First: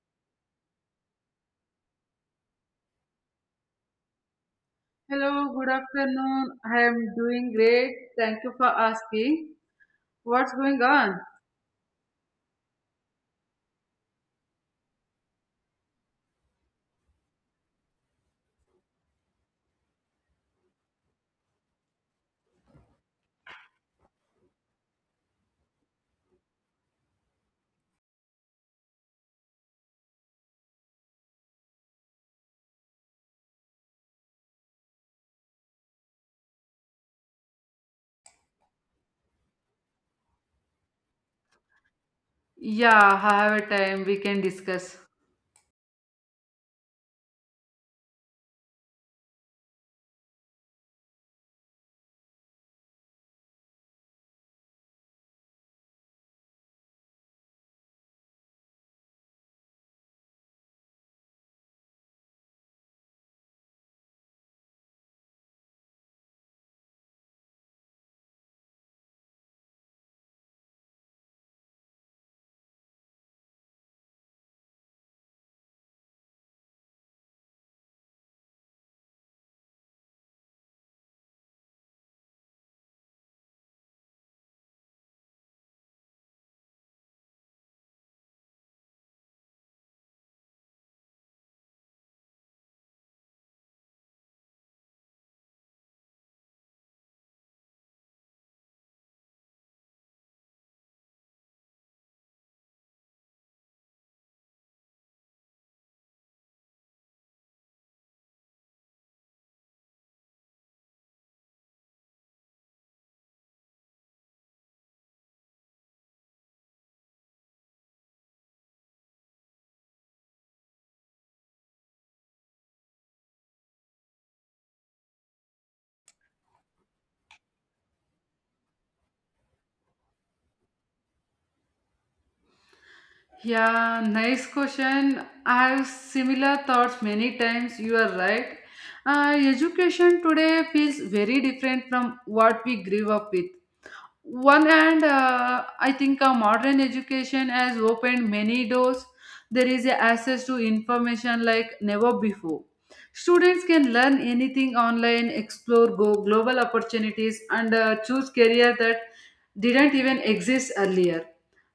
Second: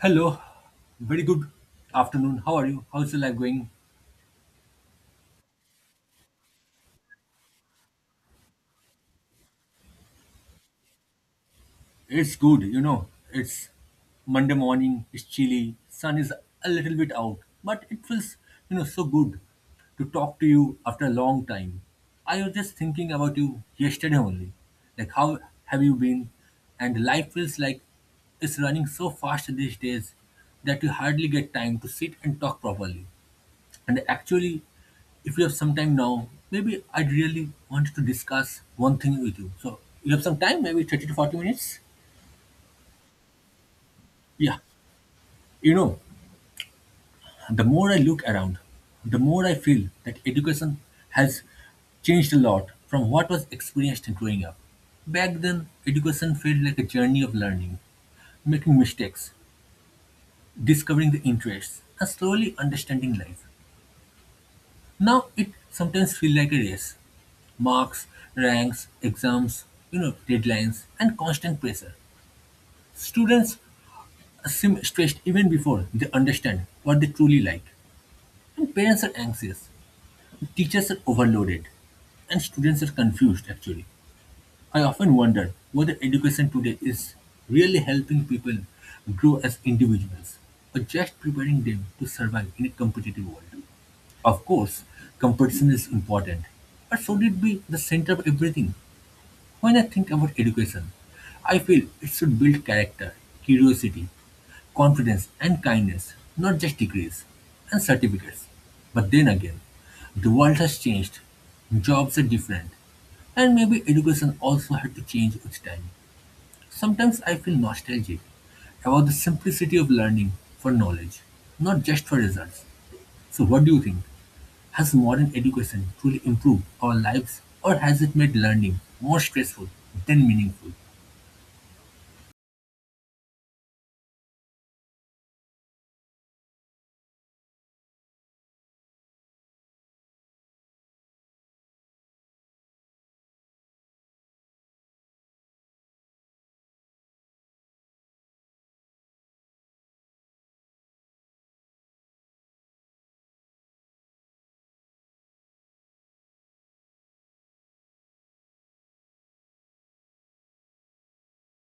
Hello, very good afternoon. How are you? How's the life going? Hello, good afternoon. I am doing great. Thank you for asking. What's going on? It's good. It's Monday morning, it's chilly, sun is a little bit out, but it feels, so good to talk to you after a long time. I was just thinking about you yesterday only. Like, how have you been? And life feels like it's running so fast these days that you hardly get time to sit and talk properly. And actually, if you have some time now, maybe I really want to discuss one thing with you. So you have some time, maybe 30 to 40 minutes? Yeah, I have a time we can Yeah. discuss. You know, the more I look around, the more I feel that education has changed a lot from what was experienced growing up. Back then, education felt like a journey of learning, making mistakes, discovering the interests, and slowly understanding life. Now it sometimes feels like a race. Marks, ranks, exams, deadlines, and constant pressure. Students seem stressed even before they understand what they truly like. And parents are anxious. Teachers are overloaded. And students are confused actually. I often wonder whether education today is really helping people grow as individuals or just preparing them to survive in a competitive world. Of course, competition is important, but should it be the center of everything? When I think about education, I feel it should build character, curiosity, confidence, and kindness, not just degrees and certificates. But then again, the world has changed, jobs are different, and maybe education also had to change with time. Sometimes I feel nostalgic about the simplicity of learning for knowledge, not just for results. So, what do you think? Has modern education truly improved our lives, or has it made learning more stressful than meaningful? Yeah, nice question. I have similar thoughts many times. You are right. Education today feels very different from what we grew up with. One hand, I think modern education has opened many doors. There is a access to information like never before. Students can learn anything online, explore, go global opportunities, and choose career that didn't even exist earlier.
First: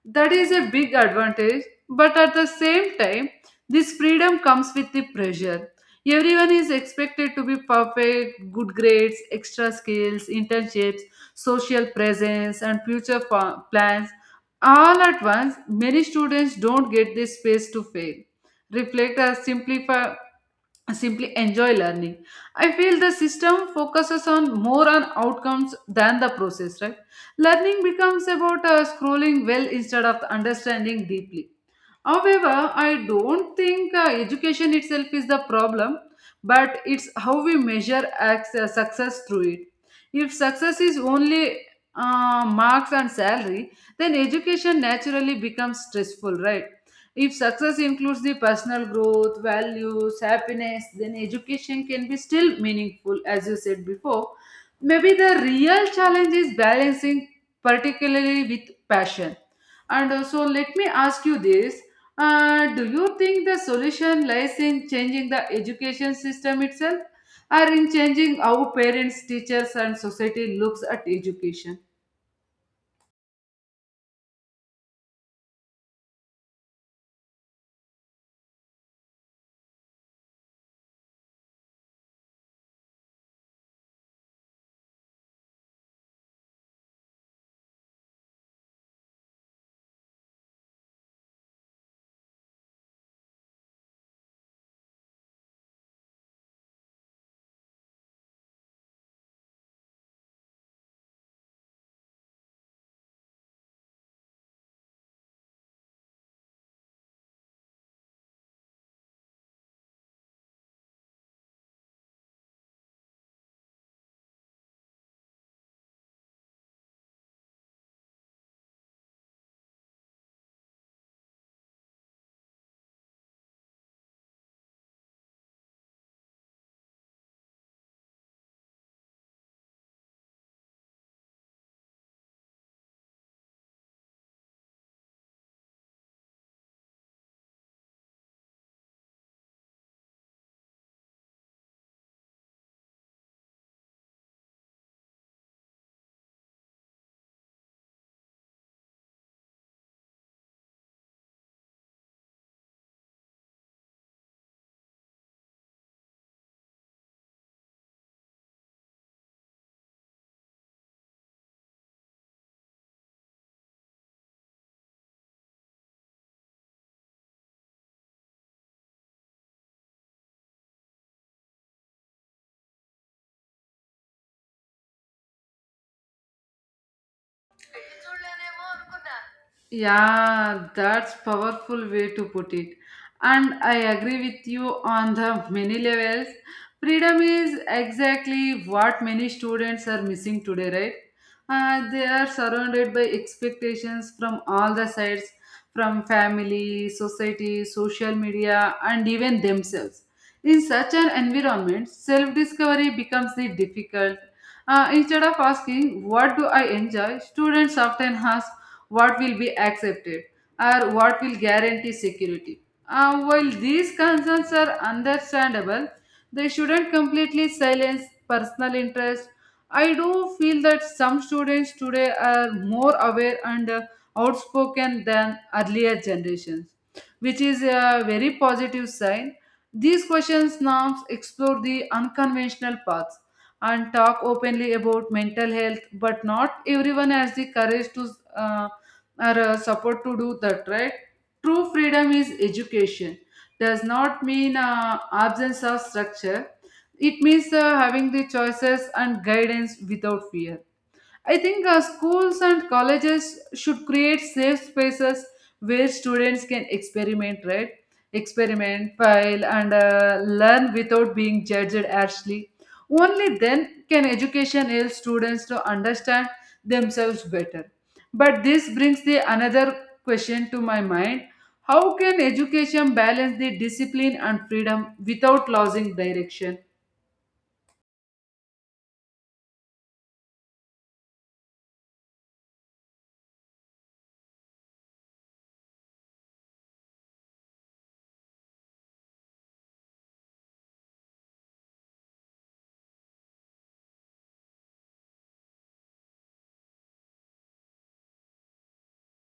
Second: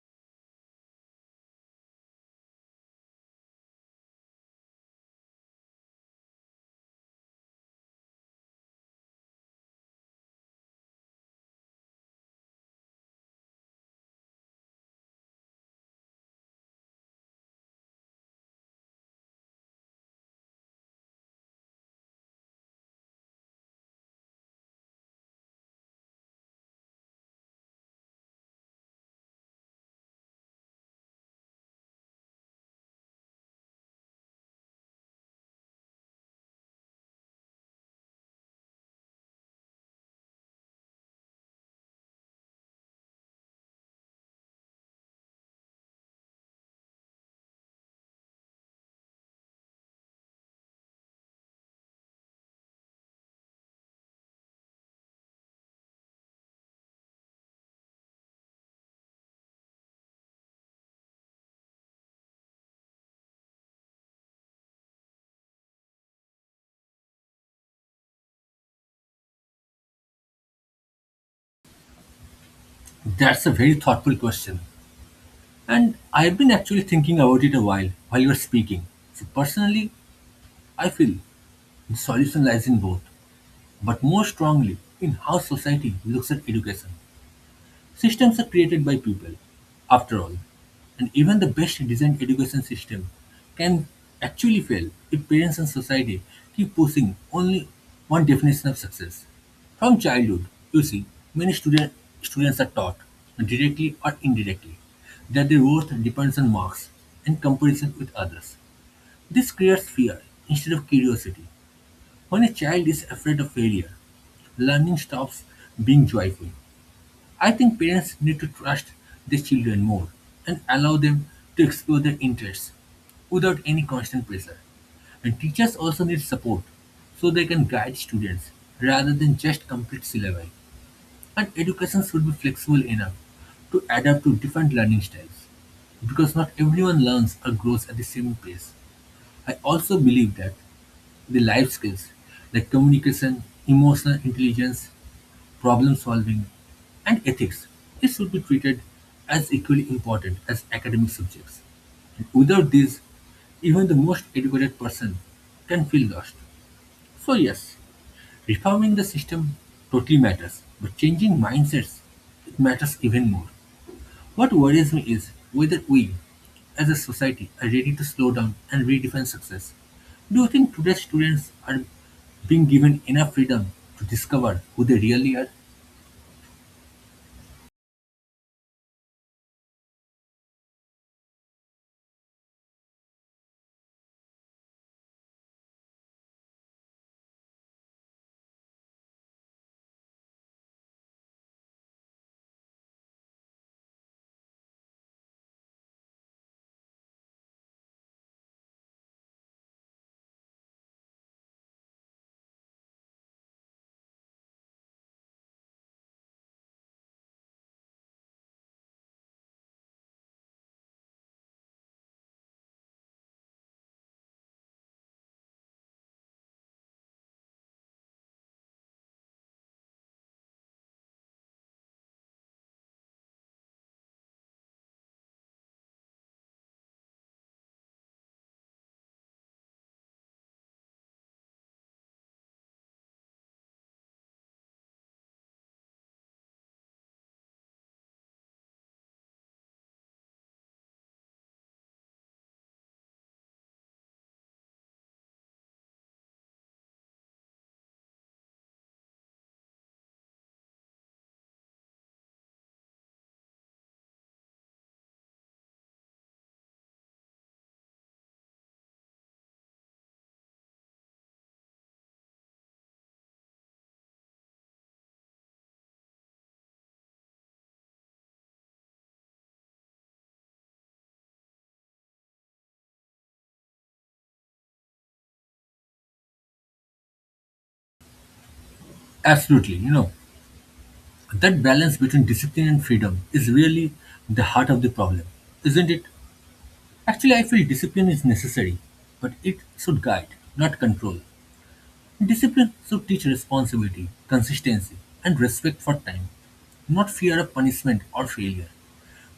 That is a big advantage. But at the same time, this freedom comes with the pressure. Everyone is expected to be perfect: good grades, extra skills, internships, social presence, and future plans all at once. Many students don't get this space to fail, reflect, or simplify simply enjoy learning. I feel the system focuses on more on outcomes than the process, right? Learning becomes about scrolling well instead of understanding deeply. However, I don't think education itself is the problem, but it's how we measure access, success through it. If success is only marks and salary, then education naturally becomes stressful, right? If success includes the personal growth, values, happiness, then education can be still meaningful, as you said before. Maybe the real challenge is balancing, particularly with passion. And so, let me ask you this. Do you think the solution lies in changing the education system itself or in changing how parents, teachers, and society looks at education? That's a very thoughtful question. And I've been actually thinking about it a while you're speaking. So, personally, I feel the solution lies in both, but more strongly in how society looks at education. Systems are created by people, after all, and even the best designed education system can actually fail if parents and society keep pushing only one definition of success. From childhood, you see, many students are taught, directly or indirectly, that their worth depends on marks and comparison with others. This creates fear instead of curiosity. When a child is afraid of failure, learning stops being joyful. I think parents need to trust their children more and allow them to explore their interests without any constant pressure. And teachers also need support so they can guide students rather than just complete syllabi. And education should be flexible enough to adapt to different learning styles because not everyone learns or grows at the same pace. I also believe that the life skills like communication, emotional intelligence, problem solving, and ethics they should be treated as equally important as academic subjects. And without these, even the most educated person can feel lost. So yes, reforming the system totally matters, but changing mindsets it matters even more. What worries me is whether we, as a society, are ready to slow down and redefine success. Do you think today's students are being given enough freedom to discover who they really are? Yeah, that's powerful way to put it. And I agree with you on the many levels. Freedom is exactly what many students are missing today, right? They are surrounded by expectations from all the sides, from family, society, social media, and even themselves. In such an environment, self-discovery becomes the difficult. Instead of asking, what do I enjoy, students often ask, what will be accepted or what will guarantee security. While these concerns are understandable, they shouldn't completely silence personal interest. I do feel that some students today are more aware and outspoken than earlier generations, which is a very positive sign. These questions norms explore the unconventional paths and talk openly about mental health, but not everyone has the courage to uh, or support to do that, right? True freedom is education. Does not mean absence of structure. It means having the choices and guidance without fear. I think schools and colleges should create safe spaces where students can experiment, right? Experiment, file, and learn without being judged harshly. Only then can education help students to understand themselves better. But this brings the another question to my mind: how can education balance the discipline and freedom without losing direction? Absolutely, that balance between discipline and freedom is really the heart of the problem, isn't it? Actually, I feel discipline is necessary, but it should guide, not control. Discipline should teach responsibility, consistency, and respect for time, not fear of punishment or failure.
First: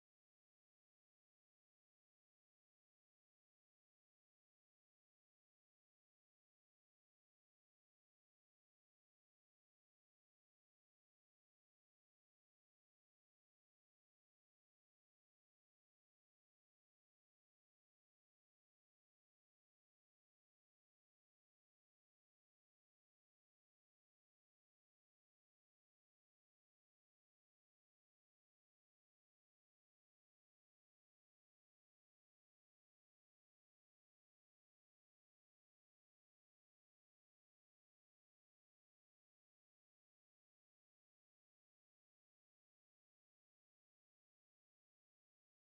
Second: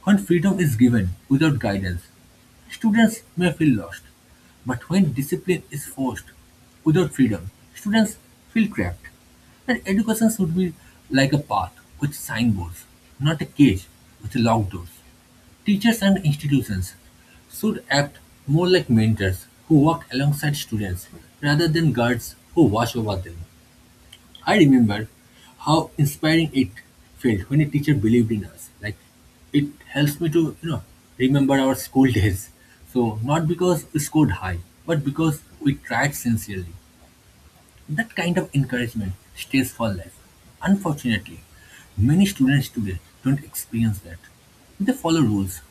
When freedom is given without guidance, students may feel lost. But when discipline is forced without freedom, students feel trapped. And education should be like a path with signboards, not a cage with locked doors. Teachers and institutions should act more like mentors who work alongside students rather than guards who watch over them. I remember how inspiring it felt when a teacher believed in us. Like it helps me to remember our school days. So not because we scored high, but because we tried sincerely. That kind of encouragement stays for life. Unfortunately, many students today don't experience that. They follow rules,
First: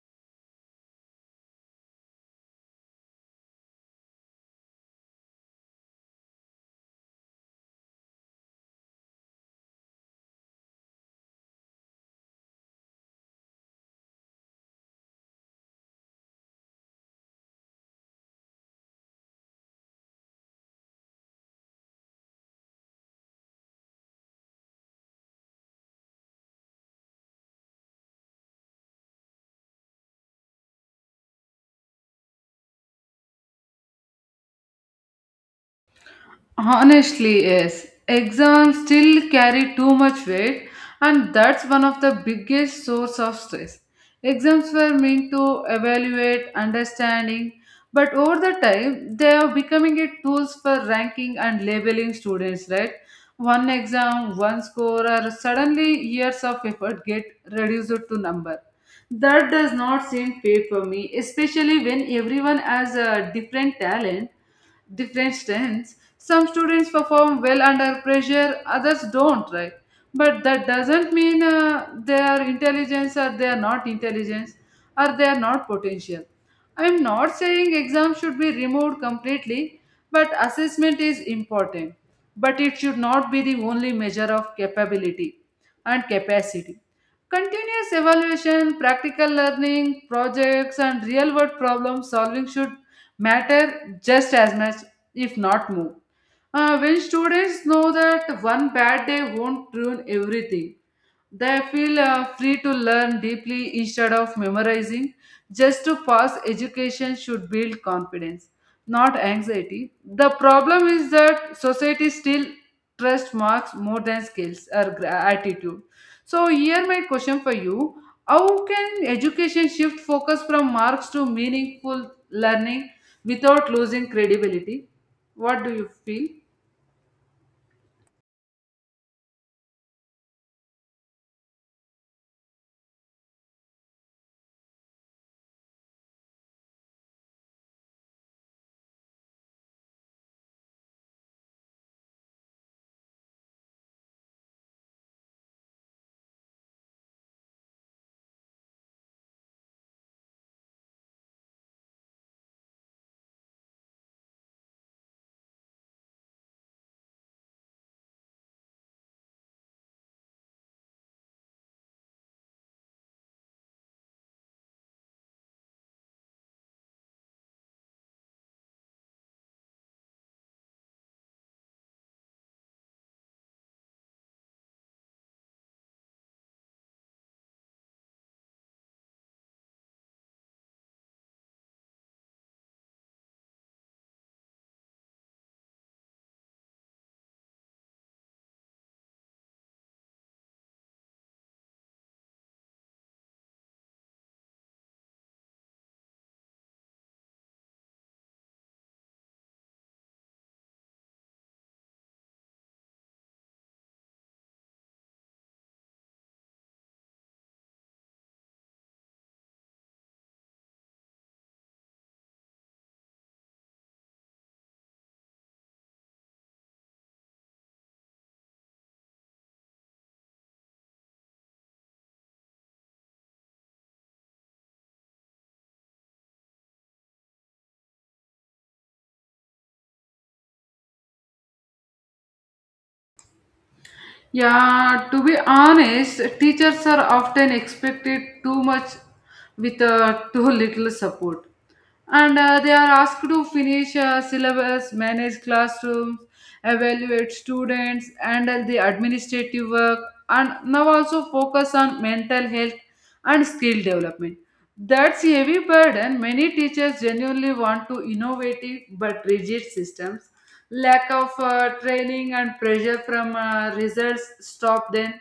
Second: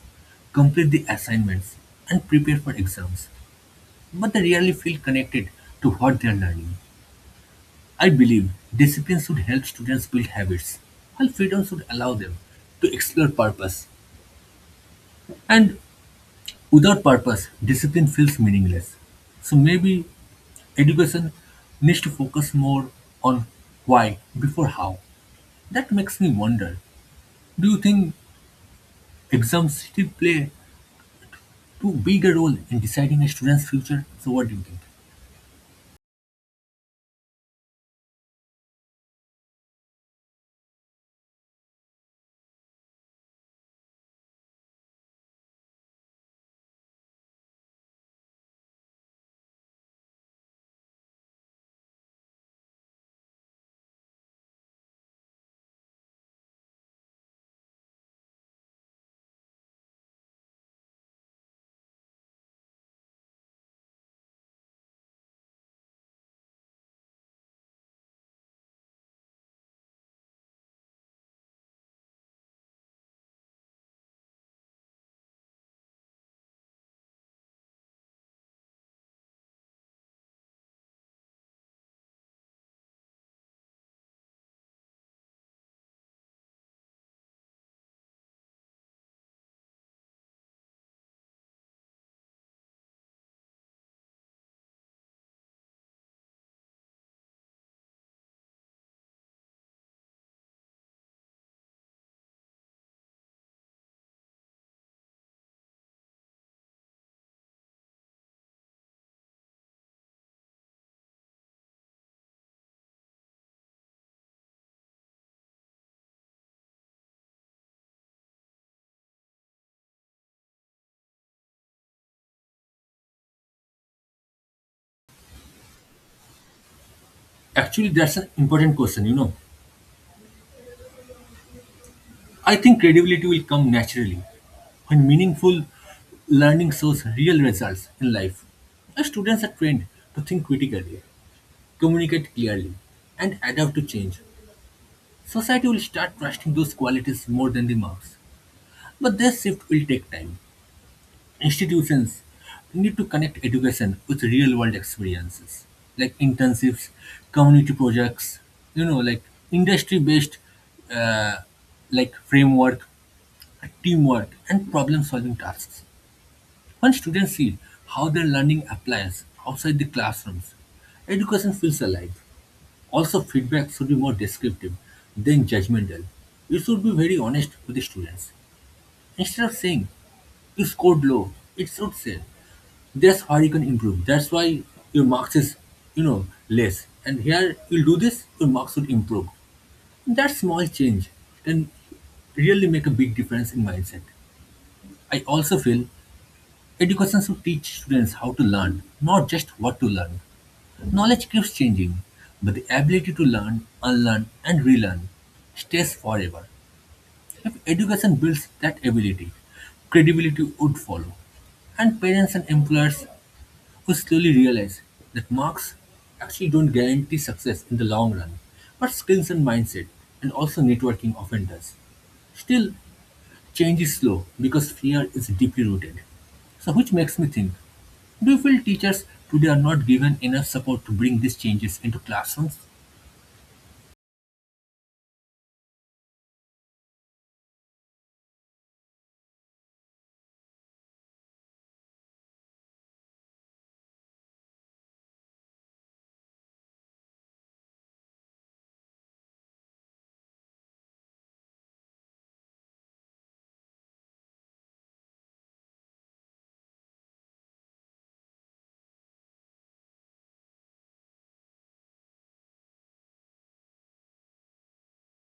complete the assignments, and prepare for exams, but they rarely feel connected to what they are learning. I believe discipline should help students build habits, while freedom should allow them to explore purpose. And without purpose, discipline feels meaningless. So maybe education needs to focus more on why before how. That makes me wonder, do you think exams still play too big a role in deciding a student's future? So what do you think? Honestly, yes. Exams still carry too much weight, and that's one of the biggest source of stress. Exams were meant to evaluate understanding, but over the time they are becoming a tools for ranking and labeling students, right? One exam, one score, or suddenly years of effort get reduced to number. That does not seem fair for me, especially when everyone has a different talent different strengths. Some students perform well under pressure, others don't, right? But that doesn't mean they are intelligence or they are not intelligence or they are not potential. I am not saying exams should be removed completely, but assessment is important. But it should not be the only measure of capability and capacity. Continuous evaluation, practical learning, projects, and real world problem solving should matter just as much, if not more. When students know that one bad day won't ruin everything, they feel free to learn deeply instead of memorizing. Just to pass, education should build confidence, not anxiety. The problem is that society still trusts marks more than skills or attitude. So here my question for you, how can education shift focus from marks to meaningful learning without losing credibility? What do you feel? Actually, that's an important question. I think credibility will come naturally when meaningful learning shows real results in life. As students are trained to think critically, communicate clearly, and adapt to change, society will start trusting those qualities more than the marks. But this shift will take time. Institutions need to connect education with real world experiences, like internships, community projects, like industry based uh, like framework, teamwork, and problem solving tasks. When students see how their learning applies outside the classrooms, education feels alive. Also, feedback should be more descriptive than judgmental. You should be very honest with the students. Instead of saying you scored low, it should say that's where you can improve. That's why your marks is, less. And here you'll do this, your marks would improve. That small change can really make a big difference in mindset. I also feel education should teach students how to learn, not just what to learn. Knowledge keeps changing, but the ability to learn, unlearn, and relearn stays forever. If education builds that ability, credibility would follow. And parents and employers who slowly realize that marks actually don't guarantee success in the long run, but skills and mindset, and also networking often does. Still, change is slow because fear is deeply rooted. So, which makes me think do you feel teachers today are not given enough support to bring these changes into classrooms? Yeah, to be honest, teachers are often expected too much with too little support. And they are asked to finish syllabus, manage classrooms, evaluate students, handle the administrative work, and now also focus on mental health and skill development. That's a heavy burden. Many teachers genuinely want to innovate it, but rigid systems lack of training and pressure from results stop them.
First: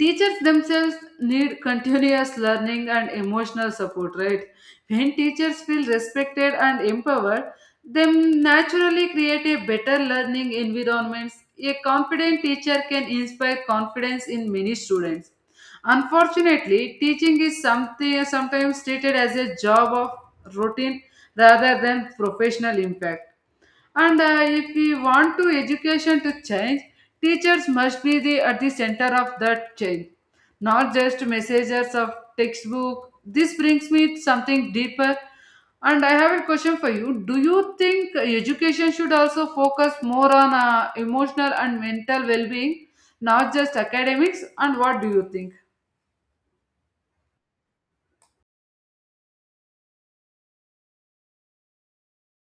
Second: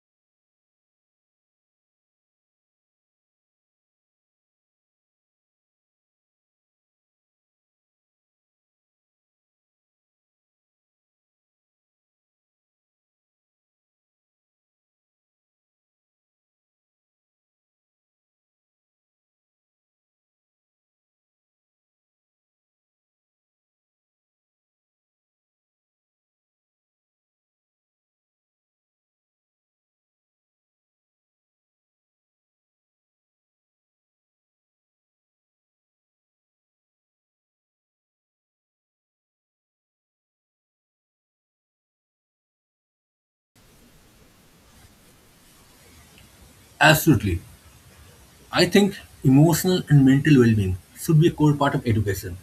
Teachers themselves need continuous learning and emotional support, right? When teachers feel respected and empowered, they naturally create a better learning environments. A confident teacher can inspire confidence in many students. Unfortunately, teaching is something sometimes treated as a job of routine rather than professional impact. And if we want to education to change, teachers must be the at the center of that change, not just messages of textbook. This brings me to something deeper, and I have a question for you. Do you think education should also focus more on emotional and mental well-being, not just academics? And what do you think? Absolutely. I think emotional and mental well being should be a core part of education,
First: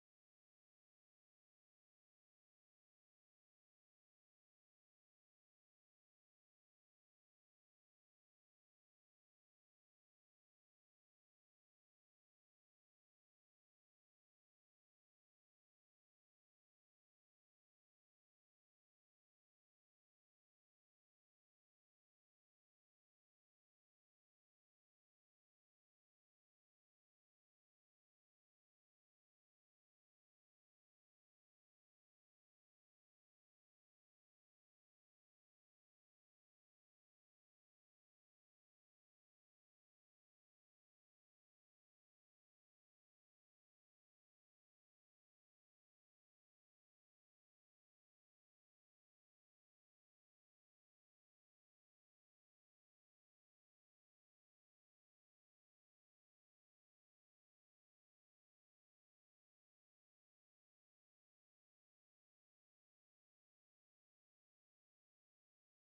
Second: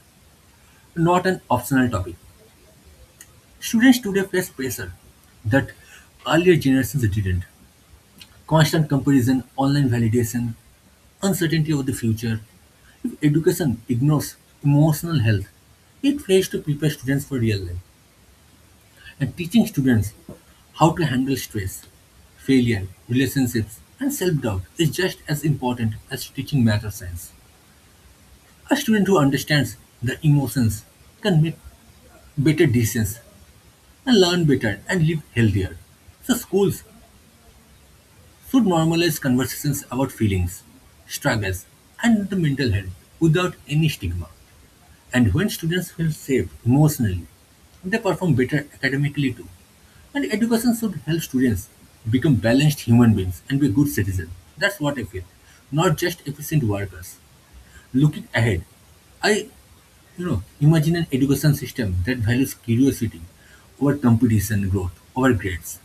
not an optional topic. Students today face pressure that earlier generations didn't. Constant comparison, online validation, uncertainty of the future. If education ignores emotional health, it fails to prepare students for real life. And teaching students how to handle stress, failure, relationships, and self doubt is just as important as teaching math or science. A student who understands the emotions can make better decisions and learn better and live healthier. So, schools should normalize conversations about feelings, struggles, and the mental health without any stigma. And when students feel safe emotionally, they perform better academically too. And education should help students become balanced human beings and be good citizens. That's what I feel, not just efficient workers. Looking ahead, I imagine an education system that values curiosity over competition, growth over grades,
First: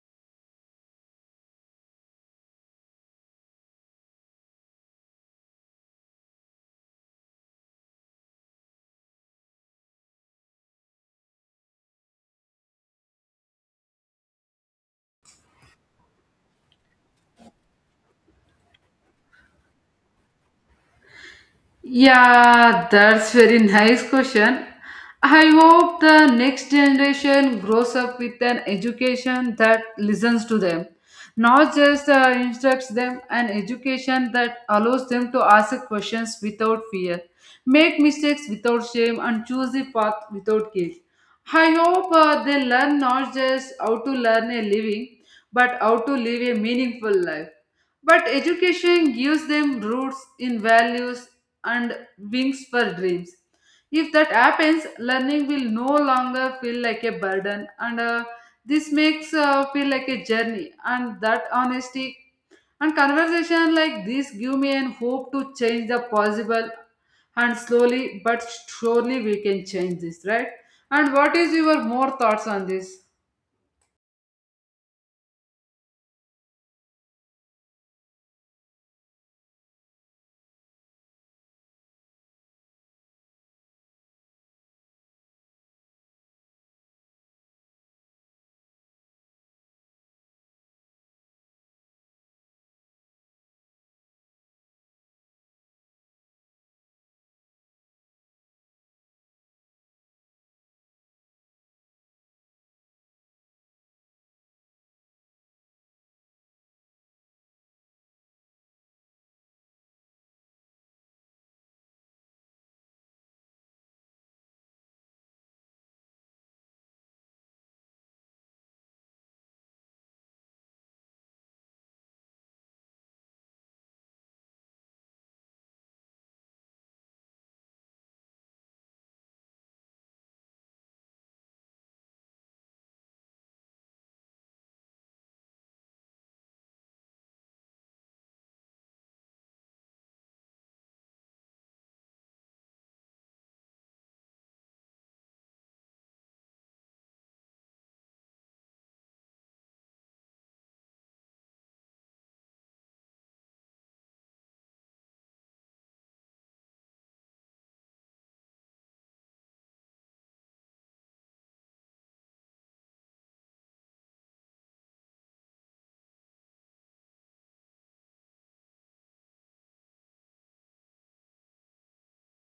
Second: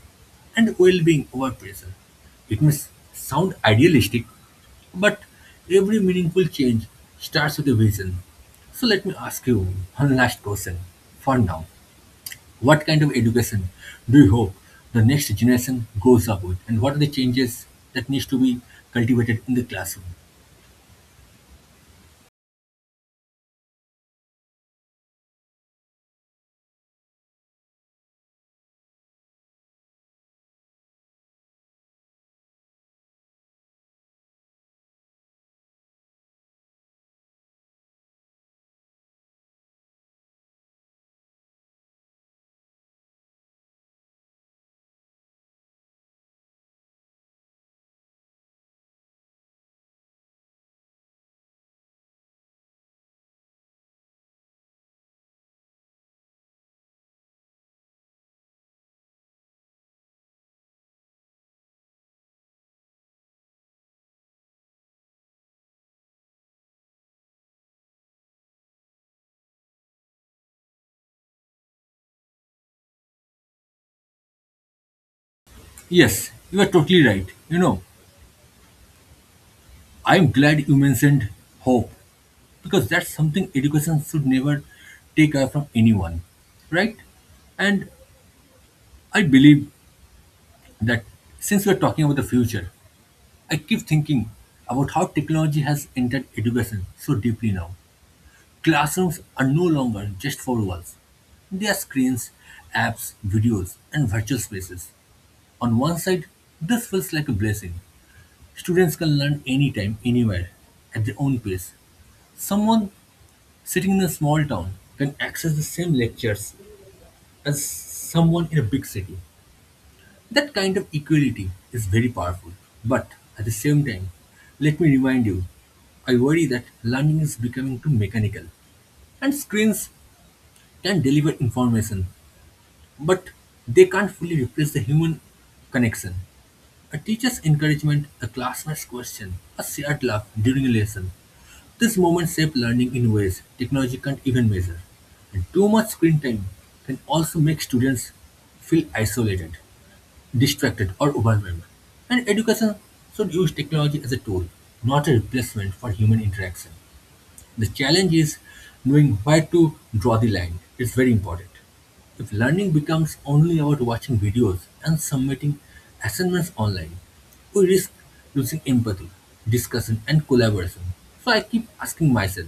and well being over pressure. It may sound idealistic, but every meaningful change starts with a vision. So, let me ask you one last question for now. What kind of education do you hope the next generation grows up with, and what are the changes that needs to be cultivated in the classroom? Yeah, that's very nice question. I hope the next generation grows up with an education that listens to them, not just instructs them, an education that allows them to ask questions without fear, make mistakes without shame, and choose the path without guilt. I hope they learn not just how to learn a living, but how to live a meaningful life. But education gives them roots in values and wings for dreams. If that happens, learning will no longer feel like a burden, and this makes feel like a journey. And that honesty and conversation like this give me an hope to change the possible, and slowly but surely we can change this, right? And what is your more thoughts on this? Yes, you are totally right. I'm glad you mentioned hope because that's something education should never take away from anyone right and I believe that since we're talking about the future I keep thinking about how technology has entered education so deeply. Now classrooms are no longer just four walls, they are screens, apps, videos, and virtual spaces. On one side, this feels like a blessing. Students can learn anytime, anywhere, at their own pace. Someone sitting in a small town can access the same lectures as someone in a big city. That kind of equality is very powerful. But at the same time, let me remind you, I worry that learning is becoming too mechanical. And screens can deliver information, but they can't fully replace the human connection. A teacher's encouragement, a classmate's question, a shared laugh during a lesson. These moments shape learning in ways technology can't even measure. And too much screen time can also make students feel isolated, distracted, or overwhelmed. And education should use technology as a tool, not a replacement for human interaction. The challenge is knowing where to draw the line. It's very important. If learning becomes only about watching videos and submitting assignments online, we risk losing empathy, discussion, and collaboration. So I keep asking myself,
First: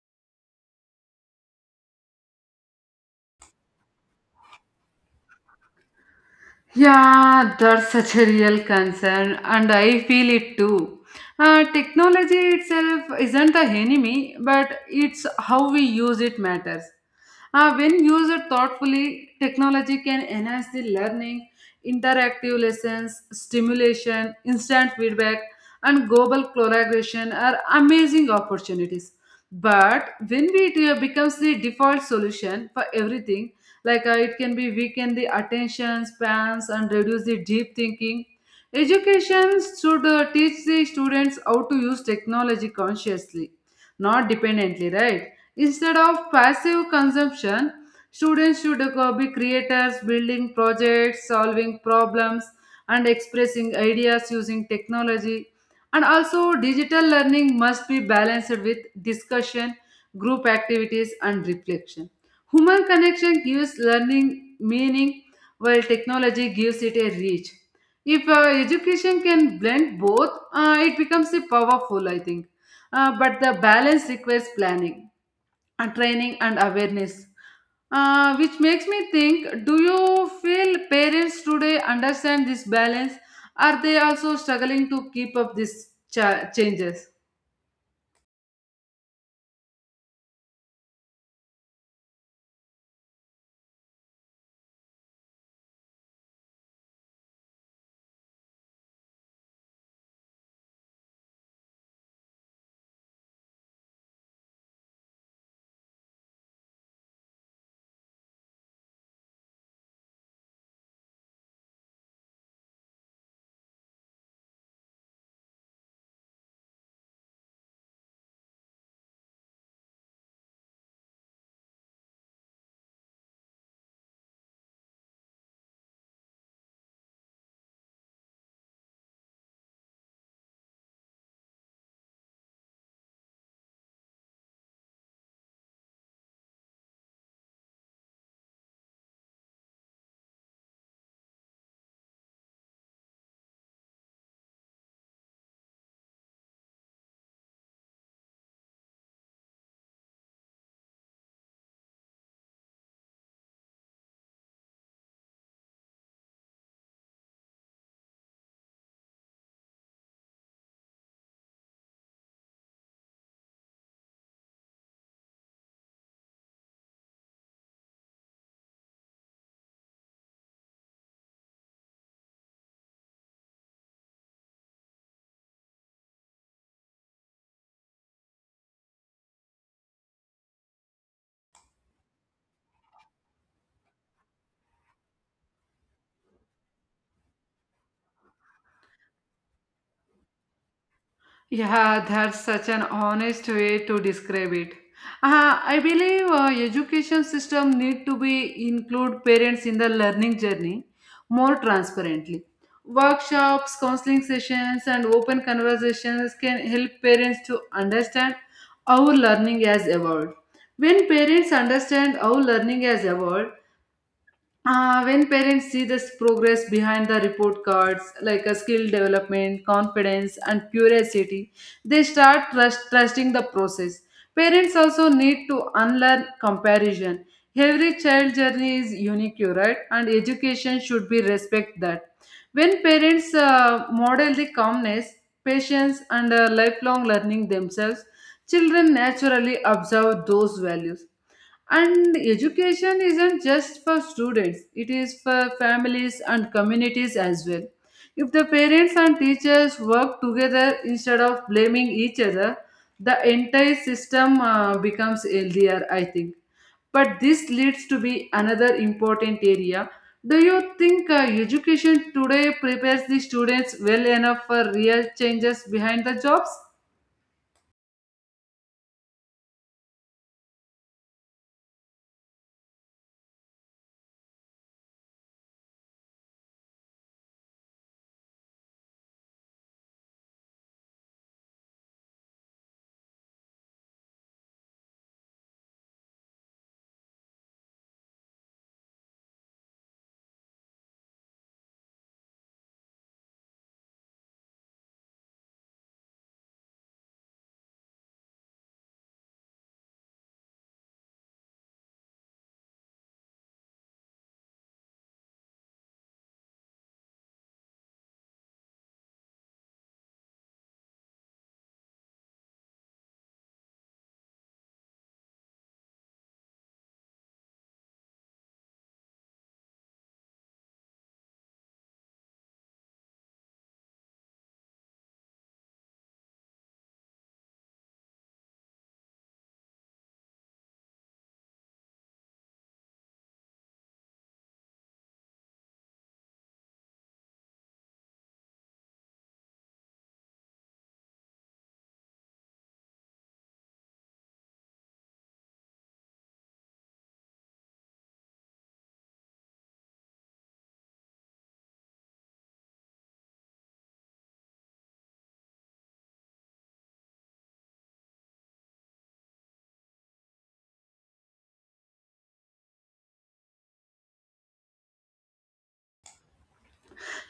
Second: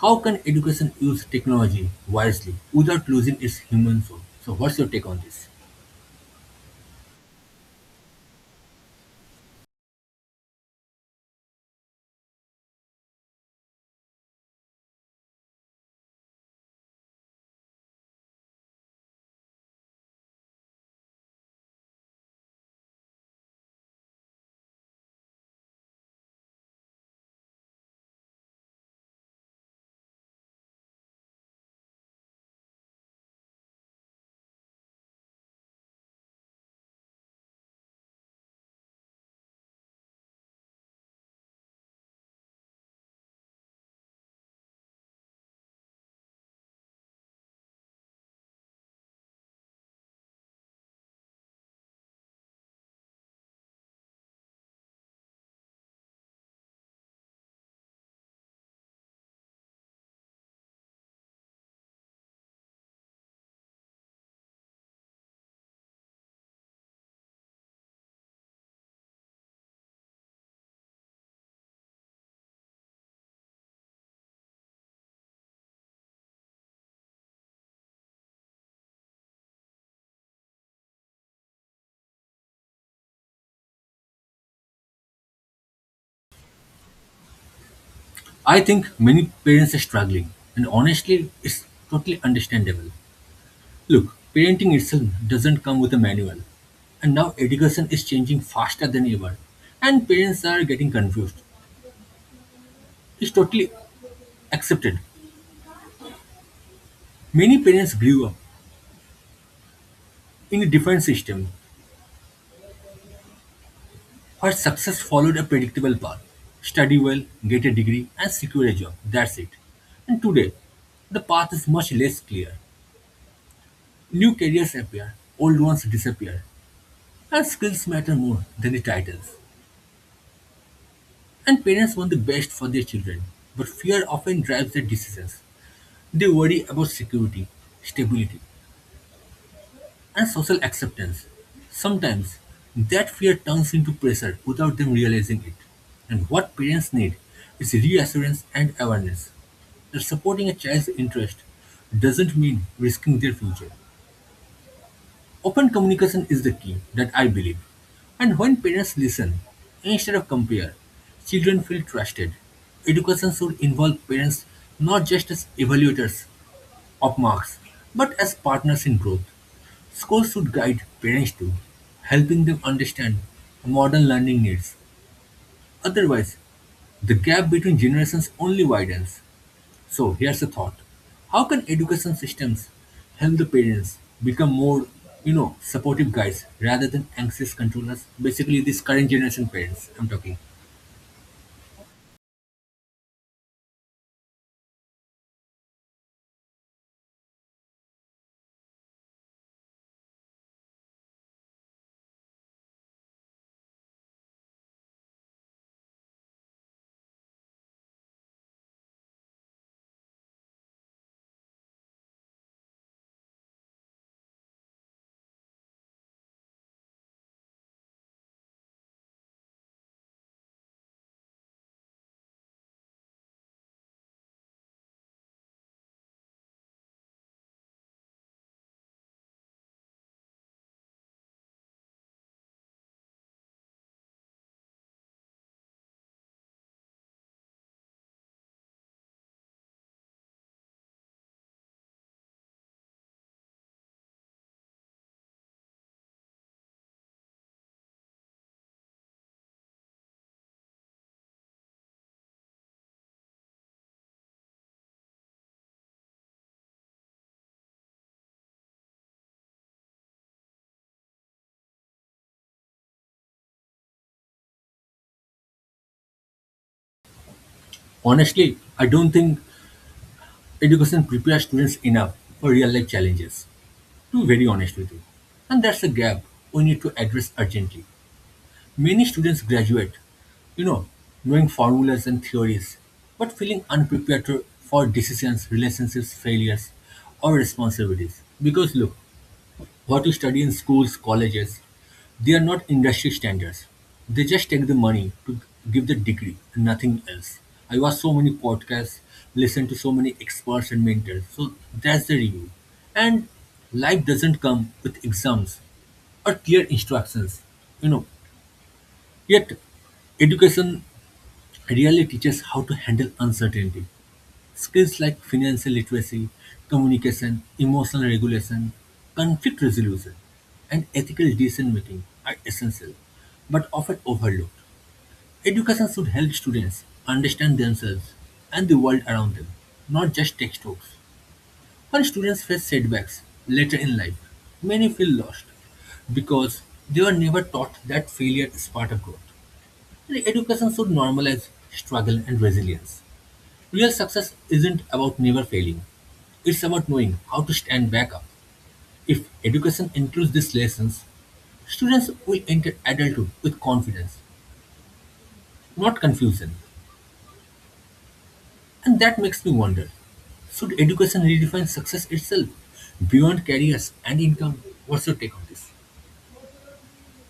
how can education use technology wisely without losing its human soul? So, what's your take on this? Yeah, that's such a real concern, and I feel it too. Technology itself isn't the enemy, but it's how we use it matters. When used thoughtfully, technology can enhance the learning. Interactive lessons, stimulation, instant feedback, and global collaboration are amazing opportunities. But when it becomes the default solution for everything, like it can be weaken the attention spans and reduce the deep thinking. Education should teach the students how to use technology consciously, not dependently, right? Instead of passive consumption, students should be creators, building projects, solving problems, and expressing ideas using technology. And also digital learning must be balanced with discussion, group activities, and reflection. Human connection gives learning meaning, while technology gives it a reach. If education can blend both, it becomes a powerful, I think. But the balance requires planning, and training, and awareness. Which makes me think, do you feel parents today understand this balance? Are they also struggling to keep up these changes? I think many parents are struggling, and honestly, it's totally understandable. Look, parenting itself doesn't come with a manual, and now education is changing faster than ever, and parents are getting confused. It's totally accepted. Many parents grew up in a different system where success followed a predictable path study well, get a degree, and secure a job. That's it. And today, the path is much less clear. New careers appear, old ones disappear. And skills matter more than the titles, and parents want the best for their children, but fear often drives their decisions. They worry about security, stability, and social acceptance. Sometimes, that fear turns into pressure without them realizing it. And what parents need is reassurance and awareness that supporting a child's interest doesn't mean risking their future. Open communication is the key that I believe. And when parents listen instead of compare, children feel trusted. Education should involve parents not just as evaluators of marks, but as partners in growth. Schools should guide parents too, helping them understand modern learning needs. Otherwise, the gap between generations only widens. So here's a thought. How can education systems help the parents become more, supportive guys rather than anxious controllers? Basically, these current generation parents I'm talking. Yeah, that's such an honest way to describe it. I believe education system need to be include parents in the learning journey more transparently. Workshops, counseling sessions, and open conversations can help parents to understand how learning has evolved. When parents understand how learning has evolved, when parents see this progress behind the report cards, like a skill development, confidence, and curiosity, they start trusting the process. Parents also need to unlearn comparison. Every child journey is unique, you're right, and education should be respect that. When parents model the calmness, patience, and lifelong learning themselves, children naturally observe those values. And education isn't just for students, it is for families and communities as well. If the parents and teachers work together instead of blaming each other, the entire system becomes healthier, I think. But this leads to be another important area. Do you think education today prepares the students well enough for real changes behind the jobs? Honestly, I don't think education prepares students enough for real life challenges, to be very honest with you. And that's a gap we need to address urgently. Many students graduate, you know, knowing formulas and theories, but feeling unprepared for decisions, relationships, failures, or responsibilities. Because look, what you study in schools, colleges, they are not industry standards. They just take the money to give the degree and nothing else. I watch so many podcasts, listen to so many experts and mentors. So that's the review. And life doesn't come with exams or clear instructions. You know, Yet, education really teaches how to handle uncertainty. Skills like financial literacy, communication, emotional regulation, conflict resolution, and ethical decision making are essential, but often overlooked. Education should help students understand themselves and the world around them, not just textbooks. When students face setbacks later in life, many feel lost because they were never taught that failure is part of growth. Education should normalize struggle and resilience. Real success isn't about never failing, it's about knowing how to stand back up. If education includes these lessons, students will enter adulthood with confidence, not confusion. And that makes me wonder should education redefine success itself beyond careers and income? What's your take on this?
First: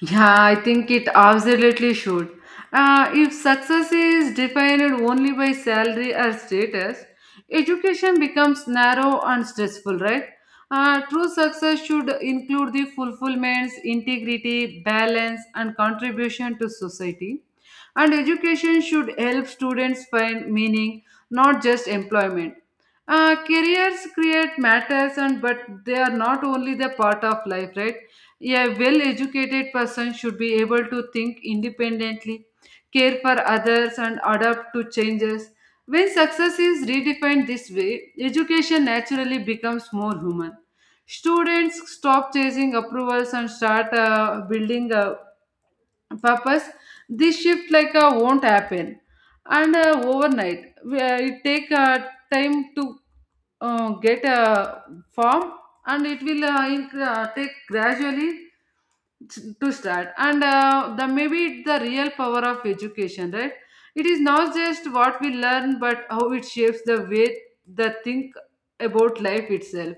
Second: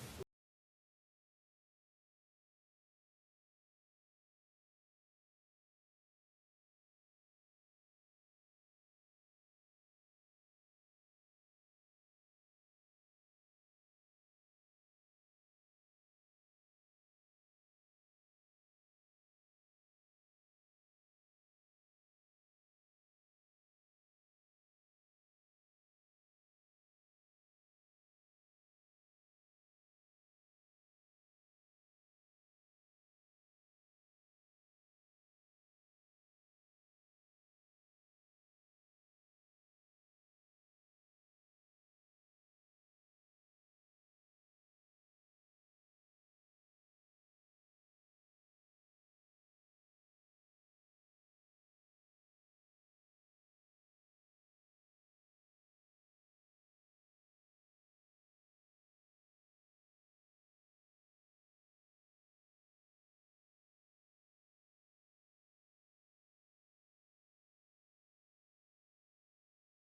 Yeah, I think it absolutely should. If success is defined only by salary or status, education becomes narrow and stressful, right? True success should include the fulfillments, integrity, balance, and contribution to society. And education should help students find meaning, not just employment. Careers create matters, and but they are not only the part of life, right? A well educated person should be able to think independently, care for others, and adapt to changes. When success is redefined this way, education naturally becomes more human. Students stop chasing approvals and start building a purpose. This shift like won't happen, and overnight. It take time to get a form, and it will take gradually to start. And the maybe it's the real power of education, right? It is not just what we learn but how it shapes the way the think about life itself.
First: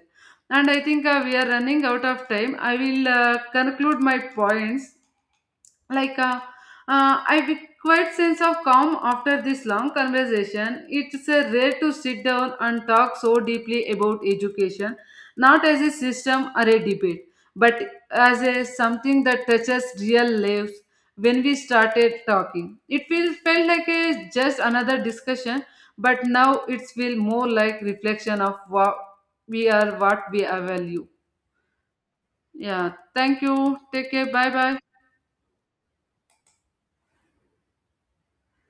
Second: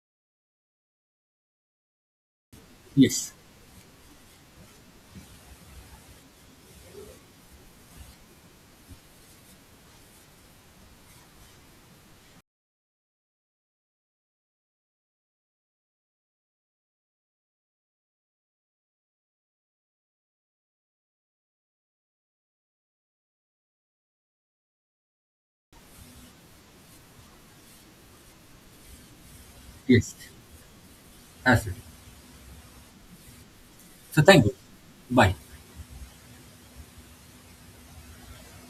And I think we are running out of time. I will Yes, conclude my points. Like I be quite sense of calm after this long conversation. It's rare to sit down and talk so deeply about education, not as a system or a debate, but as a something that touches real lives. When we started talking, it feels felt like a just another discussion. But now it feels more like reflection of what we are, yes, what we value. absolutely. Yeah, thank you. Take So care. thank Bye you. bye. Bye.